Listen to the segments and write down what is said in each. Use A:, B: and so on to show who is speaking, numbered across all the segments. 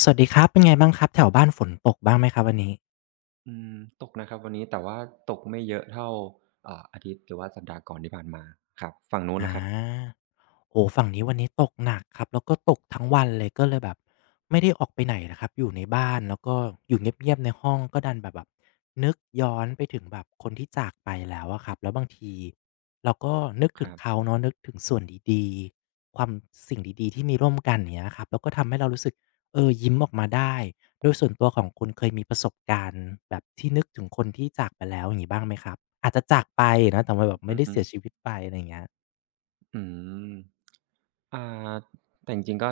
A: สวัสดีครับเป็นไงบ้างครับแถวบ้านฝนตกบ้างไหมครับวันนี้
B: อืมตกนะครับวันนี้แต่ว่าตกไม่เยอะเท่าอาทิตย์หรือว่าสัปดาห์ก่อนที่ผ่านมาครับฝั่งนู้นล่ะ
A: อา
B: ครับ
A: โอ้โฮฝั่งนี้วันนี้ตกหนักครับแล้วก็ตกทั้งวันเลยก็เลยแบบไม่ได้ออกไปไหนน่ะครับอยู่ในบ้านแล้วก็อยู่เงียบๆในห้องก็ดันแบบนึกย้อนไปถึงแบบคนที่จากไปแล้วอะครับแล้วบางทีเราก็นึก
B: ค
A: ถึง
B: รั
A: เขา
B: บ
A: เนาะนึกถึงส่วนดีๆความสิ่งดีๆที่มีร่วมกันอย่างเงี้ยครับแล้วก็ทำให้เรารู้สึกเออยิ้มออกมาได้โดยส่วนตัวของคุณเคยมีประสบการณ์แบบที่นึกถึงคนที่จากไปแล้วอย่างงี้บ้างไหมครับอาจจะจากไปนะแต่ว่าแบบ
B: อื
A: ไม่
B: อ
A: ได้
B: ฮึ
A: เสียชีวิตไปอะไรอย่างเงี้ย
B: อืม อ่าแต่จริงๆก็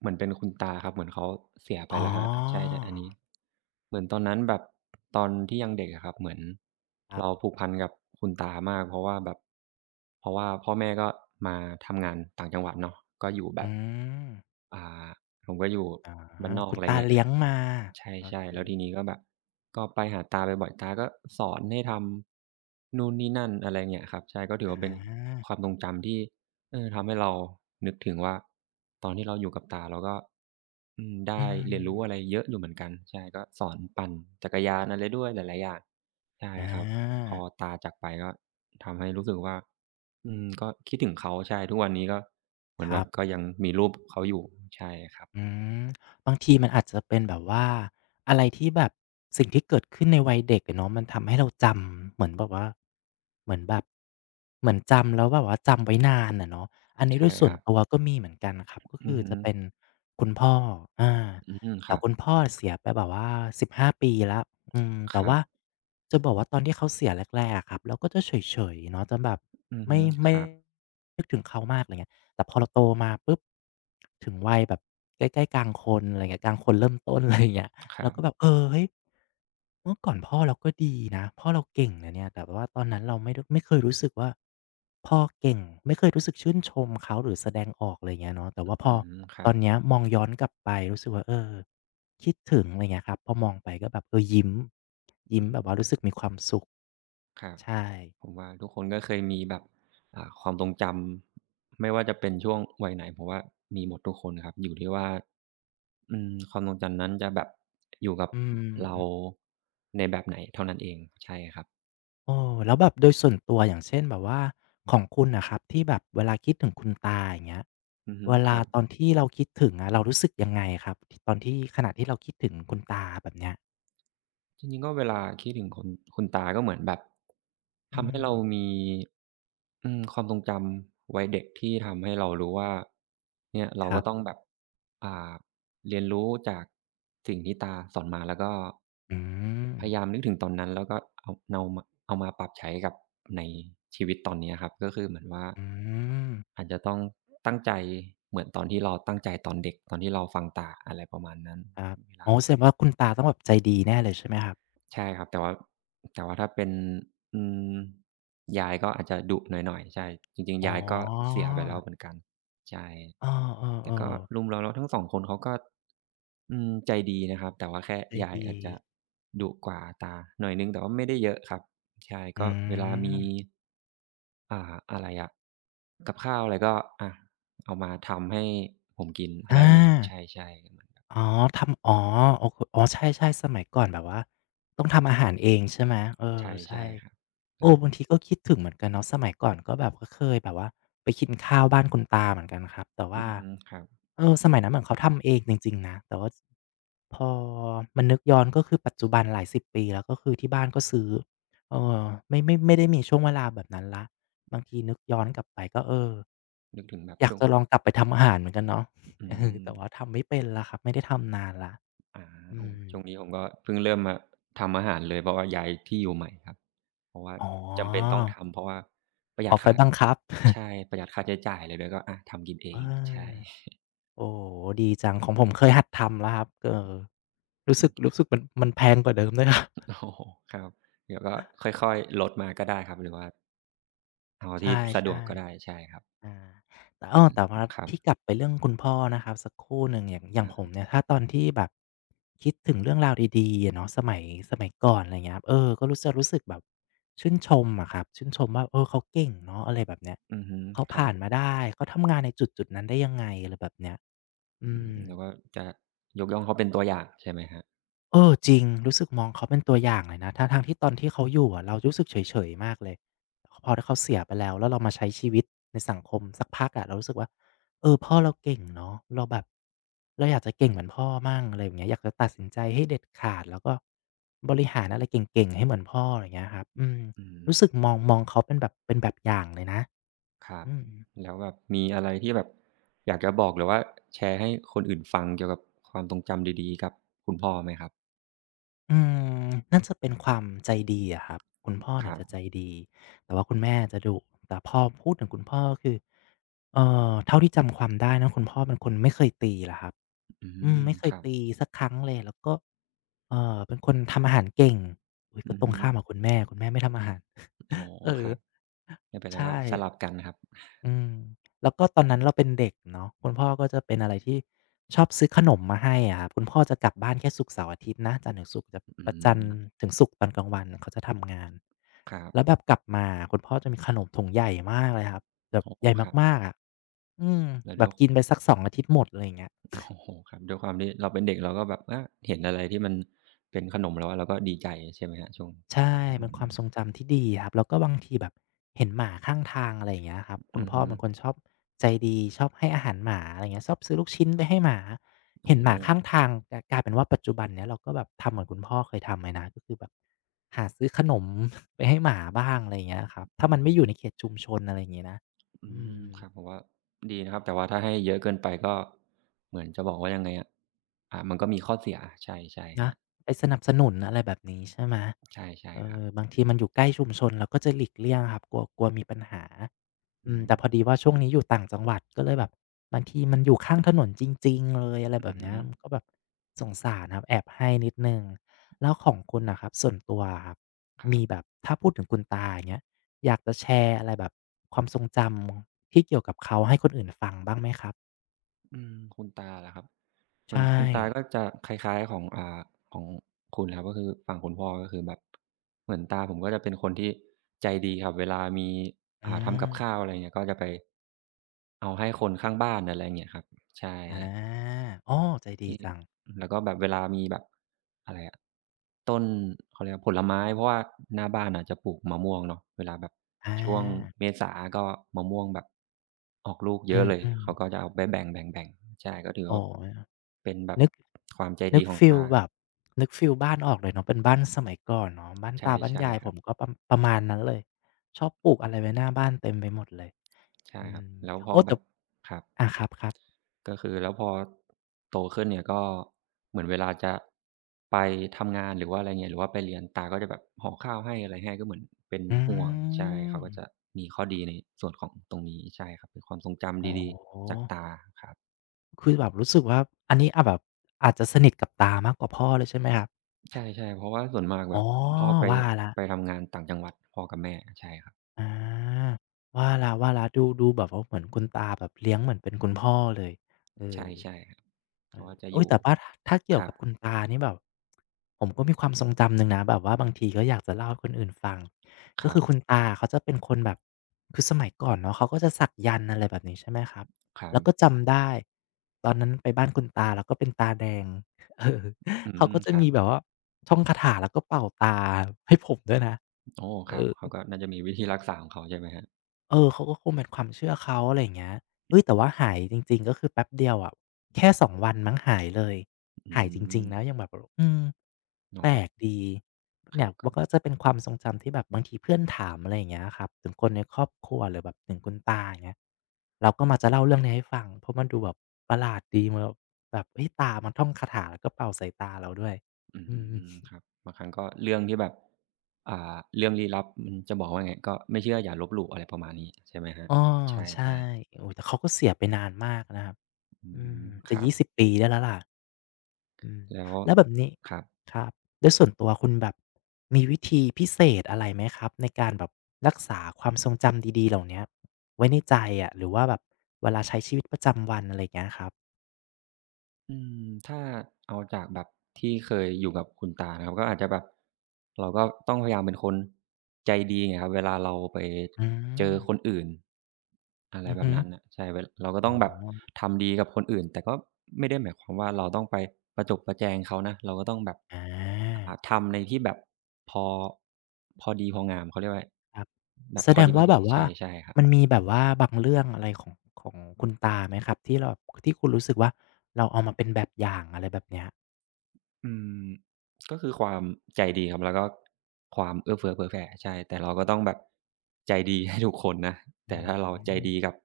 B: เหมือนเป็นคุณตาครับเหมือนเขาเสียไป
A: อ๋อ
B: แล้วครับใช่ๆอันนี้เหมือนตอนนั้นแบบตอนที่ยังเด็กอะครับเหมือน
A: ครั
B: เรา
A: บ
B: ผูกพันกับคุณตามากเพราะว่าแบบเพราะว่าพ่อแม่ก็มาทำงานต่างจังหวัดเนาะก็อยู่แบบ
A: อืม
B: อ่าผมก็อยู่
A: อ๋อ
B: บ้านนอก
A: คุณ
B: อะไร
A: ตา
B: เงี้ย
A: เลี้ยงมา โอ
B: ใช่
A: เค
B: ๆแล้วทีนี้ก็แบบก็ไปหาตาบ่อยๆตาก็สอนให้ทำนู่นนี่นั่นอะไรเงี้ยครับใช่ก็ถือ
A: อ
B: ว่าเป็น
A: า
B: ความทรงจำที่ เออทำให้เรานึกถึงว่าตอนที่เราอยู่กับตาเราก็อืม
A: อื
B: ได้เรียนรู้อะไร
A: ม
B: เยอะอยู่เหมือนกันใช่ก็สอนปั่นจักรยานอะไรด้วยหลายๆอย่างใช่
A: อ
B: ครับพ
A: า
B: อตาจากไปก็ทำให้รู้สึกว่าอืมก็คิดถึงเขาใช่ทุกวันนี้ก็เหมือ
A: ค
B: นแบ
A: รั
B: บ
A: บ
B: ก็ยังมีรูปเขาอยู่ใช่ครับ
A: อืมบางทีมันอาจจะเป็นแบบว่าอะไรที่แบบสิ่งที่เกิดขึ้นในวัยเด็กอะเนาะมันทำให้เราจำเหมือนแบบว่าเหมือนแบบเหมือนจำแล้วแบบว่าจำไว้นานอะเนาะอันนี้
B: ใช่
A: ด้วยส่
B: ค
A: วน
B: รับ
A: ตัวก็มีเหมือนกันครับก็
B: อื
A: คื
B: อ
A: อ
B: ฮึ
A: จะเป็นคุณพ่ออา
B: อืมค
A: แต่
B: รับ
A: คุณพ่อเสียไปแบบว่า15ปีแล้วอืม
B: ค
A: แต่
B: รับ
A: ว่าจะบอกว่าตอนที่เขาเสียแรกๆอะครับเราก็จะเฉยๆเนาะจะแบบ
B: อือฮึ
A: ไม่
B: ค
A: ไม่
B: รับ
A: นึกถึงเขามากอะไรเงี้ย แต่พอเราโตมาปุ๊บถึงวัยแบบใกล้ๆกลางคนอะไรเงี้ยกลางคนเริ่มต้น อะไรอย่างเงี้ย
B: ครั
A: เราก็แบ
B: บ
A: บเออเฮ้ยเมื่อก่อนพ่อเราก็ดีนะพ่อเราเก่งนะเนี่ยแต่ว่าตอนนั้นเราไม่ดไม่เคยรู้สึกว่าพ่อเก่งไม่เคยรู้สึกชื่นชมเขาหรือแสดงออกอะไรอย่างเงี้ยเนาะแต่ว่าพ
B: อื
A: อ
B: มค
A: ต
B: รั
A: อ
B: บ
A: นเนี้ยมองย้อนกลับไปรู้สึกว่าเออคิดถึงอะไรเงี้ยครับพอมองไปก็แบบเออยิ้ม
B: อื
A: ยิ้มแบบ
B: ม
A: ว่ารู้สึกมีความสุข
B: ครับ
A: ใช่
B: ผมว่าทุกคนก็เคยมีแบบความทรงจำไม่ว่าจะเป็นช่วงวัยไหนผมว่ามีหมดทุกคนครับอยู่ที่ว่าอืมความทรงจำนั้นจะแบบอยู่กับ
A: อืม
B: เราในแบบไหนเท่านั้นเองใช่ครับ
A: โอ้แล้วแบบโดยส่วนตัวอย่างเช่นแบบว่าของคุณนะครับที่แบบเวลาคิดถึงคุณตาอย่างเงี้ย
B: อือฮึ
A: เว
B: ค
A: ลา
B: รับ
A: ตอนที่เราคิดถึงอะเรารู้สึกยังไงครับที่ตอนที่ขณะที่เราคิดถึงคุณตาแบบเนี้ย
B: จริงๆก็เวลาคิดถึงคุณตา ก็เหมือนแบบ
A: อื
B: ทำให้
A: ม
B: เรามีอืมความทรงจำวัยเด็กที่ทำให้เรารู้ว่าเนี่ยเรา
A: ค
B: ก็
A: รับ
B: ต้องแบบอ่าเรียนรู้จากสิ่งที่ตาสอนมาแล้วก็
A: อืม
B: พยายามนึกถึงตอนนั้นแล้วก็เอามาปรับใช้กับในชีวิตตอนเนี้ยครับก็คือเหมือนว่า
A: อืม
B: อาจจะต้องตั้งใจเหมือนตอนที่เราตั้งใจตอนเด็กตอนที่เราฟังตาอะไรประมาณนั้น
A: ครับ
B: เวลา
A: โอ้แสดงว่าคุณตาต้องแบบใจดีแน่เลยใช่ไหมครับ
B: ใช่ครับแต่ว่าถ้าเป็นอืมยายก็อาจจะดุหน่อยๆใช่จริง
A: อ๋
B: ๆยายก็
A: อ
B: เสียไปแล้วเหมือนกันใช่
A: อ๋อเออ
B: แต่
A: เออ
B: ก็รวมแล้วทั้งสองคนเขาก็อืมใจดีนะครับแต่ว่าแค่
A: ใจ
B: ยาย
A: ดี
B: อาจจะดุกว่าตาหน่อยหนึ่งแต่ว่าไม่ได้เยอะครับใช่
A: อื
B: ก็เวลามี
A: ม
B: อะไรอะกับข้าวอะไรก็อะเอามาทำให้ผมกินอะไรอ
A: อา
B: ย่างเงี้ยใช่ๆ
A: อ๋อทำอ๋อโอคอ๋อใช่ๆสมัยก่อนแบบว่าต้องทำอาหารเองใช่ไหมเออใช่
B: ใช่ๆครับ
A: เอ
B: ก็
A: อบางทีก็คิดถึงเหมือนกันเนาะสมัยก่อนก็แบบว่าเคยแบบว่าไปกินข้าวบ้านคุณตาเหมือนกันครับแต่
B: อื
A: ว่า
B: อฮึครับ
A: เออสมัยนั้นเหมือนเขาทำเองจริงๆนะแต่ว่าพอมานึกย้อนก็คือปัจจุบันหลายสิบปีแล้วก็คือที่บ้านก็ซื้อเออไม่ได้มีช่วงเวลาแบบนั้นแล้วบางทีนึกย้อนกลับไปก็เออ
B: นึกถึงแบบ
A: อยาก
B: ช่วง
A: จะลองกลับไปทำอาหารเหมือนกันเนาะ
B: อื
A: เออ
B: ม
A: แต่ว่าทำไม่เป็นแล้วครับไม่ได้ทำนานแล้ว
B: อา
A: อื
B: โอ้
A: ม
B: ช่วงนี้ผมก็เพิ่งเริ่มมาทำอาหารเลยเพราะว่าย้ายที่อยู่ใหม่ครับเพราะว่า
A: อ๋
B: จำเป็น
A: อ
B: ต้องทำเพราะว่าประห
A: อ
B: ยัด
A: อกไฟ
B: ค่า
A: บังคับ
B: ใช่ประหยัดค่าใช้จ่ายอะไรด้วยก็อะทำกินเอ
A: เออ
B: งใช่
A: โอ้โฮดีจังของผมเคยหัดทำแล้วครับเออรู้
B: อื
A: สึก
B: ม
A: รู้สึกมันแพงกว่าเดิมด้วยครับ
B: โอ้โฮครับเดี๋ยวก็ค่อยๆลดมาก็ได้ครับหรือว่าเอา
A: ใช
B: ที่สะดวก
A: ่
B: ก็ได้ใช่ครับ
A: ๆอาแต่อ้อแต่ว่า
B: ครั
A: ที่ก
B: บ
A: ลับไปเรื่องคุณพ่อนะครับสักครู่หนึ่งอย่างอย่างผม
B: อา
A: เนี่ยถ้าตอนที่แบบคิดถึงเรื่องราวดีๆอะเนาะสมัยสมัยก่อนอะไรอย่างเงี้ยครับเออก็รู้จะรู้สึกแบบชื่นชมอะครับชื่นชมว่าเออเขาเก่งเนาะอะไรแบบเนี้ย
B: อือฮึ
A: เขา
B: ครั
A: ผ่า
B: บ
A: นมาได้เขาทำงานในจุดๆนั้นได้ยังไงอะไรแบบเนี้ยอื
B: อืม
A: ม
B: แล้วก็จะยกย่องเขาเป็นตัวอย่างใช่ไหมครับ
A: เออจริงรู้สึกมองเขาเป็นตัวอย่างเลยนะทั้งๆที่ตอนที่เขาอยู่อะเรารู้สึกเฉยๆมากเลยพอเขาเสียไปแล้วแล้วเรามาใช้ชีวิตในสังคมสักพักอะเรารู้สึกว่าเออพ่อเราเก่งเนาะเราแบบเราอยากจะเก่งเหมือนพ่อมั่งอะไรอย่างเงี้ยอยากจะตัดสินใจให้เด็ดขาดแล้วก็บริหารอะไรเก่งๆให้เหมือนพ่ออะไรอย่างเงี้ยครับอืม
B: อืม
A: รู้สึกมองเขาเป็นแบบเป็นแบบอย่างเลยนะ
B: ครับ
A: อืม
B: แล้วแบบมีอะไรที่แบบอยากจะบอกหรือว่าแชร์ให้คนอื่นฟังเกี่ยวกับความทรงจำดีๆกับคุณพ่อไหมครับ
A: อืมน่าจะเป็นความใจดีอะครับคุณพ่อ
B: ค
A: เนี่ย
B: รั
A: จะใจ
B: บ
A: ดีแต่ว่าคุณแม่จะดุแต่พอพูดถึงคุณพ่อก็คือเอ่เท่าที่จำความได้นะคุณพ่อเป็นคนไม่เคยตีเหรอครับ
B: อื
A: อืม
B: ม
A: ไม่เค
B: ค
A: ย
B: รับ
A: ตีสักครั้งเลยแล้วก็เป็นคนทำอาหารเก่งอุ๊ย
B: อื
A: ก็
B: อ
A: ตรง
B: ฮึ
A: ข้ามกับคุณแม่คุณแม่ไม่ทำอาหาร
B: อ๋อ
A: เอ
B: ค
A: อ
B: รับไม่เป็นไรก็
A: ใช่
B: สลับกันครับ
A: อืมแล้วก็ตอนนั้นเราเป็นเด็กเนาะคุณพ่อก็จะเป็นอะไรที่ชอบซื้อขนมมาให้อะครับคุณพ่อจะกลับบ้านแค่ศุกร์เสาร์อาทิตย์นะจันทร์ถึงศุกร์จะ
B: อื
A: ประจันท
B: ม
A: ร์ถึงศุกร์ตอนกลางวันเขาจะทำงาน
B: ครั
A: แล้ว
B: บ
A: แบบกลับมาคุณพ่อจะมีขนมถุงใหญ่มากเลยครับแบบ
B: โอ้โฮ
A: ใหญ่
B: ครับ
A: มากๆอะอืม
B: แล้ว
A: แบ
B: ด้
A: บ
B: วย
A: กินไปสัก2อาทิตย์หมดอะไรอย่างเงี้ย
B: โอ้โฮครับด้วยความที่เราเป็นเด็กเราก็แบบอาเห็นอะไรที่มันเป็นขนมแล้วอะเราก็ดีใจใช่ไหมครับช่วง
A: ใช่
B: ตอนอื
A: เป็นควา
B: ม
A: มทรงจำที่ดีครับแล้วก็บางทีแบบเห็นหมาข้างทางอะไรอย่างเงี้ยครับคุ
B: อื
A: ณ
B: อ
A: พ่อ
B: ฮึ
A: เป็นคนชอบใจดีชอบให้อาหารหมาอะไรอย่างเงี้ยชอบซื้อลูกชิ้นไปให้หมา
B: โอ้
A: เห็น
B: โฮ
A: หมาข้างทางกลายเป็นว่าปัจจุบันเนี้ยเราก็แบบทำเหมือนคุณพ่อเคยทำเลยนะก็คือแบบหาซื้อขนม ไปให้หมาบ้างอะไรอย่างเงี้ยครับ
B: อื
A: ถ้ามันไม่อ
B: ม
A: ยู่ในเขตชุมชนอะไรอย่างงี้นะ
B: อื
A: อื
B: ม
A: ม
B: ครับผมว่าดีนะครับแต่ว่าถ้าให้เยอะเกินไปก็เหมือนจะบอกว่ายังไงอะมันก็มีข้อเสียใช่ใช่ค
A: นะ
B: รับ
A: ไปสนับสนุนอะไรแบบนี้ใช่ไหม
B: ใช่ใช่
A: เอ
B: ครับ
A: อบางทีมันอยู่ใกล้ชุมชนเราก็จะหลีกเลี่ยงอะครับกลัวกลัวมีปัญหา
B: อื
A: อืมแต่
B: ม
A: พอดีว่าช่วงนี้อยู่ต่างจังหวัดก็เลยแบบบางทีมันอยู่ข้างถนนจริงๆเลยอะไรแบ
B: อือ
A: บ
B: ฮึ
A: เนี้ยมันก็แบบสงสารครับแอบให้นิดหนึ่งแล้วของคุณน่ะครับส่วนตัวอะครับ
B: ครั
A: มีแบ
B: บ
A: บถ้าพูดถึงคุณตาอย่างเงี้ยอยากจะแชร์อะไรแบบความทรงจำที่เกี่ยวกับเขาให้คนอื่นฟังบ้างไหมครับ
B: อืมคุณตาเหรอครับเหมือน
A: ใช่
B: คุณตาก็จะคล้ายๆของของคุณครับก็คือฝั่งคุณพ่อก็คือแบบเหมือนตาผมก็จะเป็นคนที่ใจดีครับเวลามี
A: อื
B: ทำ
A: ม
B: กับข้าวอะไรเงี้ยก็จะไปเอาให้คนข้างบ้านอะไรเงี้ยครับใช่
A: อาอ้อใจดี
B: ที่
A: จัง
B: แล้วก็แบบเวลามีแบบอะไรอะต้นเขาเรียกผลไม้เพราะว่าหน้าบ้านน่ะจะปลูกมะม่วงเนาะเวลาแบบ
A: อา
B: ช่วงเมษาก็มะม่วงแบบออกลูกเย
A: อื
B: อะเลย
A: ม
B: เขาก็
A: ๆ
B: จะเอาไปแบ่งๆๆใช่ก็ถือ
A: โอ้
B: ว่า
A: โฮ
B: เป็นแบบ
A: นึก
B: ความใจ
A: นึ
B: ดี
A: ก
B: ของ
A: ฟีล
B: ตา
A: แบบ นึกฟีลบ้านออกเลยเนาะเป็นบ้านสมัยก่อนเนาะบ้าน
B: ใช่
A: ตาบ้าน
B: ใช่
A: ยาย
B: ค
A: ผ
B: รับ
A: มก็ประมาณนั้นเลย ชอบปลูกอะไรไว้หน้าบ้านเต็มไปหมดเลย
B: ใช่
A: อื
B: ครับ
A: ม
B: แล้วพอ
A: โอ้
B: แบ
A: แต่
B: บครับ
A: อาครับๆ
B: ก็คือแล้วพอโตขึ้นเนี่ยก็เหมือนเวลาจะไปทำงานหรือว่าอะไรเงี้ยหรือว่าไปเรียนตาก็จะแบบห่อข้าวให้อะไรให้ก็เหมือนเป็น
A: อื
B: ห่วงใช่
A: ม
B: เขาก็จะมีข้อดีในส่วนของตรงนี้ใช่ครับเป็นความทรงจำ
A: โอ้
B: ดี
A: โฮ
B: ๆจากตาครับ
A: คือแบบรู้สึกว่าอันนี้อะแบบอาจจะสนิทกับตามากกว่าพ่อเลยใช่ไหมครับ
B: ใช่ๆเพราะว่าส่วนมากแบ
A: อ๋อ
B: บพ่อไป
A: ว่าแล้ว
B: ไปทำงานต่างจังหวัดพ่อกับแม่ใช่ครับ
A: อาว่าแล้วๆดูแบบว่าเหมือนคุณตาแบบเลี้ยงเหมือนเป็นคุณพ่อเลยเออ
B: ใช่ๆครับเขาก็จะอ
A: อุ๊ย
B: ยู่
A: แต่ว่าถ้า
B: ค
A: เกี่ยว
B: รั
A: กั
B: บ
A: บคุณตานี่แบบผมก็มีความทรงจำหนึ่งนะแบบว่าบางทีก็อยากจะเล่าให้คนอื่นฟัง
B: ค
A: ก็
B: รั
A: คือคุณ
B: บ
A: ตาเขาจะเป็นคนแบบคือสมัยก่อนเนาะเขาก็จะสักยันต์อะไรแบบนี้ใช่ไหมครับ
B: ครั
A: แล้วก็
B: บ
A: จำได้ตอนนั้นไปบ้านคุณตาแล้วก็เป็นตาแดง เออ
B: อื
A: เขา
B: ม
A: ก็จะ
B: ครับ
A: มีแบบว่าท่องคาถาแล้วก็เป่าตาให้ผมด้วยนะ
B: โอ้ค
A: เอ
B: รับ
A: อ
B: เขาก็น่าจะมีวิธีรักษาของเขาใช่ไหมครับ
A: เออเขาก็คงเป็นความเชื่อเขาอะไรอย่างเงี้ยเฮ้ยแต่ว่าหายจริงๆก็คือแป๊บเดียวอะแค่สองวันมั้งหายเลย
B: อื
A: หายจริง
B: ม
A: ๆนะยังแบบอืม
B: เรา
A: แปล
B: ก็
A: กดี
B: ครั
A: เนี่
B: บ
A: ย
B: ก็
A: มันก็จะเป็นความทรงจำที่แบบบางทีเพื่อนถามอะไรอย่างเงี้ยครับถึงคนในครอบครัวหรือแบบถึงคุณตาอย่างเงี้ยเราก็มักจะเล่าเรื่องนี้ให้ฟังเพราะมันดูแบบประหลาดดีมันแบบแบบเฮ้ยตามันท่องคาถาแล้วก็เป่าใส่ตาเราด้วย
B: อื
A: อืม
B: มครับบางครั้งก็เรื่องที่แบบเรื่องลี้ลับมันจะบอกว่าไงก็ไม่เชื่ออย่าลบหลู่อะไรประมาณนี้ใช่ไหมครับ
A: อ้อ
B: ใช
A: ใช่
B: ่
A: โอ้โฮแต่เขาก็เสียไปนานมากนะครับ
B: ๆอื
A: อืม
B: มค
A: จะ
B: รับ
A: 20 ปีได้แล้วล่ะอืม
B: แล้ว
A: แล้วแบบนี้
B: ครับ
A: ครับโดยส่วนตัวคุณแบบมีวิธีพิเศษอะไรไหมครับในการแบบรักษาความทรงจำดีๆเหล่าเนี้ยไว้ในใจอะหรือว่าแบบเวลาใช้ชีวิตประจำวันอะไรอย่างเงี้ยครับ
B: อืมถ้าเอาจากแบบที่เคยอยู่กับคุณตานะครับก็อาจจะแบบเราก็ต้องพยายามเป็นคนใจดีไงครับเวลาเราไป
A: อื
B: เจอ
A: ม
B: คนอื่นอะไร
A: อือ
B: แบบ
A: ฮึ
B: นั้นน่ะใช่เวเราก็ต้
A: อ๋
B: อ
A: อ
B: งแบบทำดีกับคนอื่นแต่ก็ไม่ได้หมายความว่าเราต้องไปประจบประแจงเขานะเราก็ต้องแบบ
A: อา
B: ทำในที่แบบพอพอดีพองามเขาเรียกว่า
A: ครับ
B: แบบ
A: แส
B: พอ
A: ดงว่า
B: ดี
A: แบบ
B: ๆ
A: ว่า
B: ใช่ใช่ครับ
A: มันมีแบบว่าบางเรื่องอะไรของของคุณตาไหมครับที่เราที่คุณรู้สึกว่าเราเอามาเป็นแบบอย่างอะไรแบบเนี้ย
B: อืมก็คือความใจดีครับแล้วก็ความเอื้อเฟื้อเผื่อแผ่ใช่แต่เราก็ต้องแบบใจดี ให้ทุกคนนะ
A: อื
B: แต่ถ้าเราใจ
A: ม
B: ดีกับ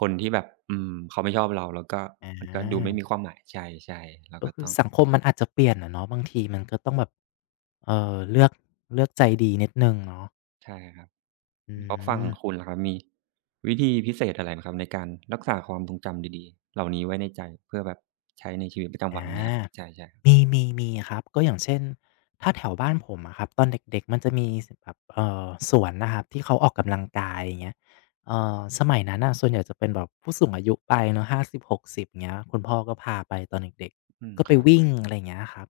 B: คนที่แบบอืมเขาไม่ชอบเราแล้วก็
A: อา
B: มันก็ดูไม่มีความหมายใช่ๆเรา
A: ก็
B: ก็
A: คื
B: ต้
A: อ
B: อง
A: สังคมมันอาจจะเปลี่ยนอะเนาะบางทีมันก็ต้องแบบเลือกเลือกใจดีนิดหนึ่งเนาะ
B: ใช่ครับ
A: อื
B: แล้วฝั่ง
A: ม
B: คุณล่ะครับมีวิธีพิเศษอะไรไหมครับในการรักษาความทรงจำดีๆเหล่านี้ไว้ในใจเพื่อแบบใช้ในชีวิตประ
A: อ
B: จำวันเงี้ยครับ
A: า
B: ใช่
A: มีครับก็อย่างเช่นถ้าแถวบ้านผมอะครับตอนเด็กๆมันจะมีแบบสวนนะครับที่เขาออกกำลังกายอย่างเงี้ยสมัยนั้นน่ะส่วนใหญ่จะเป็นแบบผู้สูงอายุไปเนาะ50-60เงี้ยคุณพ่อก็พาไปตอนเด็ก
B: ๆอืม
A: ๆก็
B: ค
A: ไป
B: รับ
A: วิ่งอะไรอย่างเงี้ยครับ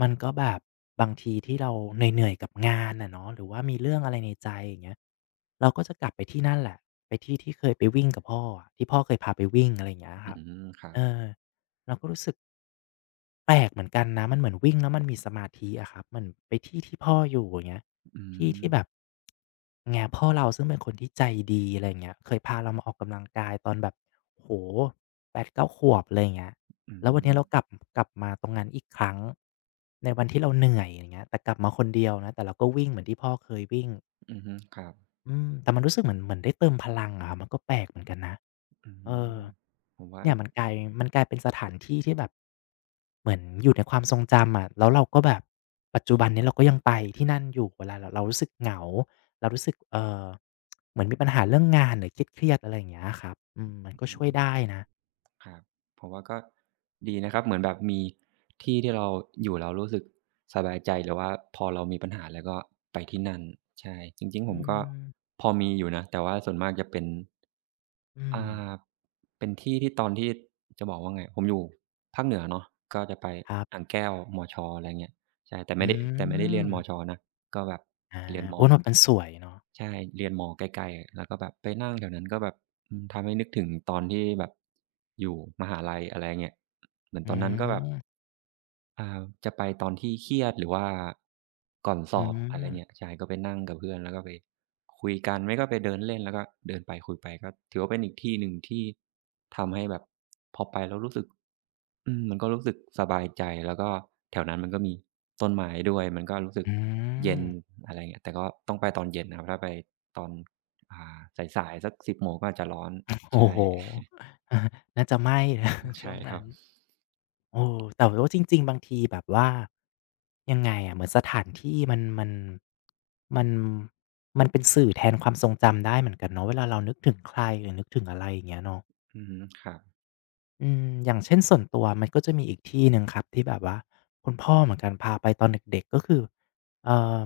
A: มันก็แบบบางทีที่เราเหนื่อยๆกับงานนะเนาะหรือว่ามีเรื่องอะไรในใจอย่างเงี้ยเราก็จะกลับไปที่นั่นแหละไปที่ที่เคยไปวิ่งกับพ่ออะที่พ่อเคยพาไปวิ่งอะไรอย่างเงี้ยค
B: อื
A: รับ
B: มครับ
A: เออเราก็รู้สึก แปลกเหมือนกันนะมันเหมือนวิ่งแล้วมันมีสมาธิอะครับเหมือนไปที่ที่พ่ออยู่อย่างเงี้ย
B: อื
A: ที่
B: ม
A: ที่แบบไงพ่อเราซึ่งเป็นคนที่ใจดีอะไรอย่างเงี้ยเคยพาเรามาออกกำลังกายตอนแบบโอ้โฮแปดเก้าขวบอะไรอย่างเงี้ย
B: อื
A: แล้ววัน
B: ม
A: เนี้ยเรากลับกลับมาตรงนั้นอีกครั้งในวันที่เราเหนื่อยอย่างเงี้ยแต่กลับมาคนเดียวนะแต่เราก็วิ่งเหมือนที่พ่อเคยวิ่ง
B: อือฮึครับ
A: อืมแต่มันรู้สึกเหมือนเหมือนได้เติมพลังอะครับมันก็แปลกเหมือนกันนะ
B: อื
A: เออ
B: มผมว่า
A: เนี่
B: อา
A: ย
B: จ
A: มันกลายมันกลายเป็นสถานที่ที่แบบเหมือนอยู่ในความทรงจำอะแล้วเราก็แบบปัจจุบันนี้เราก็ยังไปที่นั่นอยู่เวลาเรารู้สึกเหงาเรารู้สึกเหมือนมีปัญหาเรื่องงานหรือเครียดๆอะไรอย่างเงี้ยครับอืมมันก็
B: อื
A: ช่วย
B: ม
A: ได้นะ
B: ครับผมว่าก็ดีนะครับเหมือนแบบมีที่ที่เราอยู่แล้วรู้สึกสบายใจหรือว่าพอเรามีปัญหาแล้วก็ไปที่นั่นใช่จริงๆผ
A: อื
B: มก็
A: ม
B: พอมีอยู่นะแต่ว่าส่วนมากจะเป็น
A: อื
B: อ่
A: ม
B: าเป็นที่ที่ตอนที่จะบอกว่าไงผมอยู่ภาคเหนือเนาะก็จะไป
A: ครั
B: อ่าง
A: บ
B: แก้วมชอะไรเงี้ยใช่แต่
A: อื
B: ไม่ได้เรียนมช
A: ม
B: นะก็แบบ
A: อา
B: เรียนม
A: โอ๊ยแบบมันสวยเนาะ
B: ใช่เรียนมใกล้ๆอะแล้วก็แบบไปนั่งแถวนั้นก็แบบอืมทำให้นึกถึงตอนที่แบบอยู่มหาลัยอะไรเงี้ยเหมือนต
A: อื
B: อนนั้นก็แบบ
A: ม
B: อ่าจะไปตอนที่เครียดหรือว่าก่อนส
A: อื
B: อบอะไรเงี้ย
A: ม
B: ใช่ก็ไปนั่งกับเพื่อนแล้วก็ไปคุยกัน ไม่ก็ไปเดินเล่นแล้วก็เดินไปคุยไปก็ถือว่าเป็นอีกที่หนึ่งที่ทำให้แบบพอไปแล้วรู้สึกอืมมันก็รู้สึกสบายใจแล้วก็แถวนั้นมันก็มีต้นไม้ด้วยมันก็รู้สึก
A: อื
B: เย็น
A: ม
B: อะไรเงี้ยแต่ก็ต้องไปตอนเย็นนะครับถ้าไปตอนสายๆสัก10โมงก็อาจจะร้อน
A: โอ้
B: ใช่
A: โฮ น่าจะไหม้ นะ ช่
B: ใช่
A: วง
B: ครั
A: นั้
B: บ
A: น เออแต่ว่าจริงๆบางทีแบบว่ายังไงอะเหมือนสถานที่มันมันเป็นสื่อแทนความทรงจำได้เหมือนกันเนาะเวลาเรานึกถึงใครหรือนึกถึงอะไรอย่างเงี้ยเนาะ
B: อือฮึครับ
A: อืมอย่างเช่นส่วนตัวมันก็จะมีอีกที่หนึ่งครับที่แบบว่าคุณพ่อเหมือนกันพาไปตอนเด็กๆก็คือเอ่อ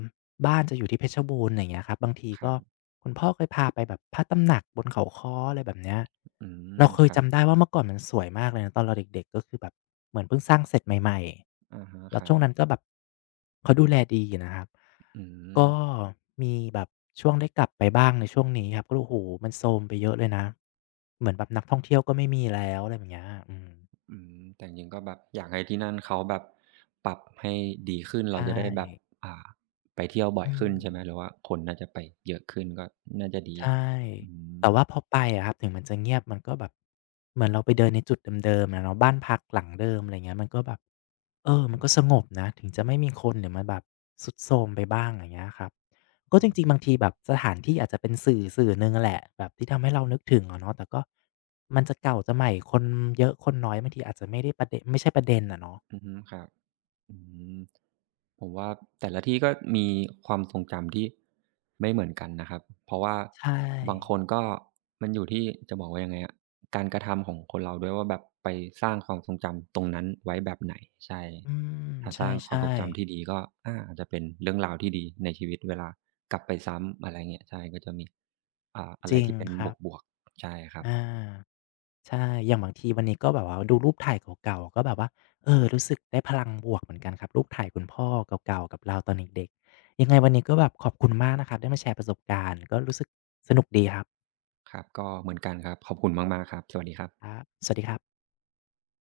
A: บ้านจะอยู่ที่เพชรบูรณ์ไงเงี้ยครับบางที
B: ครั
A: ก็
B: บ
A: คุณพ่อเคยพาไปแบบพระตำหนักบนเขาค้ออะไรแบบเนี้ย
B: อืม
A: เราเค
B: ค
A: ย
B: รับ
A: จำได้ว่าเมื่อก่อนมันสวยมากเลยนะตอนเราเด็กๆก็คือแบบเหมือนเพิ่งสร้างเสร็จใหม่
B: อะฮะ
A: ๆ
B: ค
A: แล้ว
B: รั
A: ช่
B: บ
A: วงนั้นก็แบบเขาดูแลดีนะครับ
B: อืม
A: ก็มีแบบช่วงได้กลับไปบ้างในช่วงนี้ครับก็โอ้โหมันโทรมไปเยอะเลยนะเหมือนแบบนักท่องเที่ยวก็ไม่มีแล้วอะไรแบบเนี้ยอืม
B: อืมแต่จริงๆก็แบบอยากให้ที่นั่นเขาแบบปรับให้ดีขึ้นเรา
A: ใช่
B: จะได้แบบอ่าไปเที่ยวบ่อย
A: อืม
B: ขึ้นใช่ไหมหรือว่าคนน่าจะไปเยอะขึ้นก็น่าจะดี
A: ใช่
B: อืม
A: แต่ว่าพอไปอะครับ ถึงมันจะเงียบมันก็แบบ เหมือนเราไปเดินในจุดเดิมๆอะเนาะบ้านพักหลังเดิมอะไรเงี้ยมันก็แบบ เออมันก็สงบนะ ถึงจะไม่มีคนหรือมันแบบทรุดโทรมไปบ้างอย่างเงี้ยครับ ก็
B: อื
A: จ
B: อฮึ
A: ริงๆบางทีแบบสถานที่อาจจะเป็นสื่อหนึ่งแหละแบบที่ทำให้เรานึกถึงอะเนาะแต่ก็มันจะเก่าจะใหม่คนเยอะคนน้อยบางทีอาจจะไม่ได้ประเดะไม่ใช่ประเด็นอะเนาะ
B: อือฮึครับ อืมผมว่าแต่ละที่ก็มีความทรงจำที่ไม่เหมือนกันนะครับเพราะว่า
A: ใช่
B: บางคนก็มันอยู่ที่จะบอกว่ายังไงอะการกระทำของคนเราด้วยว่าแบบไปสร้างความทรงจำตรงนั้นไว้แบบไหนใช่
A: อืม
B: ถ้า
A: ใช
B: สร้างความ
A: ่
B: ทรงจำที่
A: ๆ
B: ดีก็อาจจะเป็นเรื่องราวที่ดีในชีวิตเวลากลับไปซ้ำอะไรเงี้ยใช่ก็จะมีอะ
A: จ
B: ไร
A: ริง
B: ที่เป็น
A: ครับ
B: บวกๆใช่ครับ
A: อา ใช่ อย่างบางทีวันนี้ก็แบบว่าดูรูปถ่ายเก่าๆก็แบบว่าเออรู้สึกได้พลังบวกเหมือนกันครับรูปถ่ายคุณพ่อเก่าๆกับเราตอนเด็กๆยังไงวันนี้ก็แบบขอบคุณมากนะครับได้มาแชร์ประสบการณ์ก็รู้สึกสนุกดีครับ
B: ครับก็เหมือนกันครับขอบคุณมากๆครับสวัสดีครั
A: ค
B: บ
A: รับสวัสดีครับ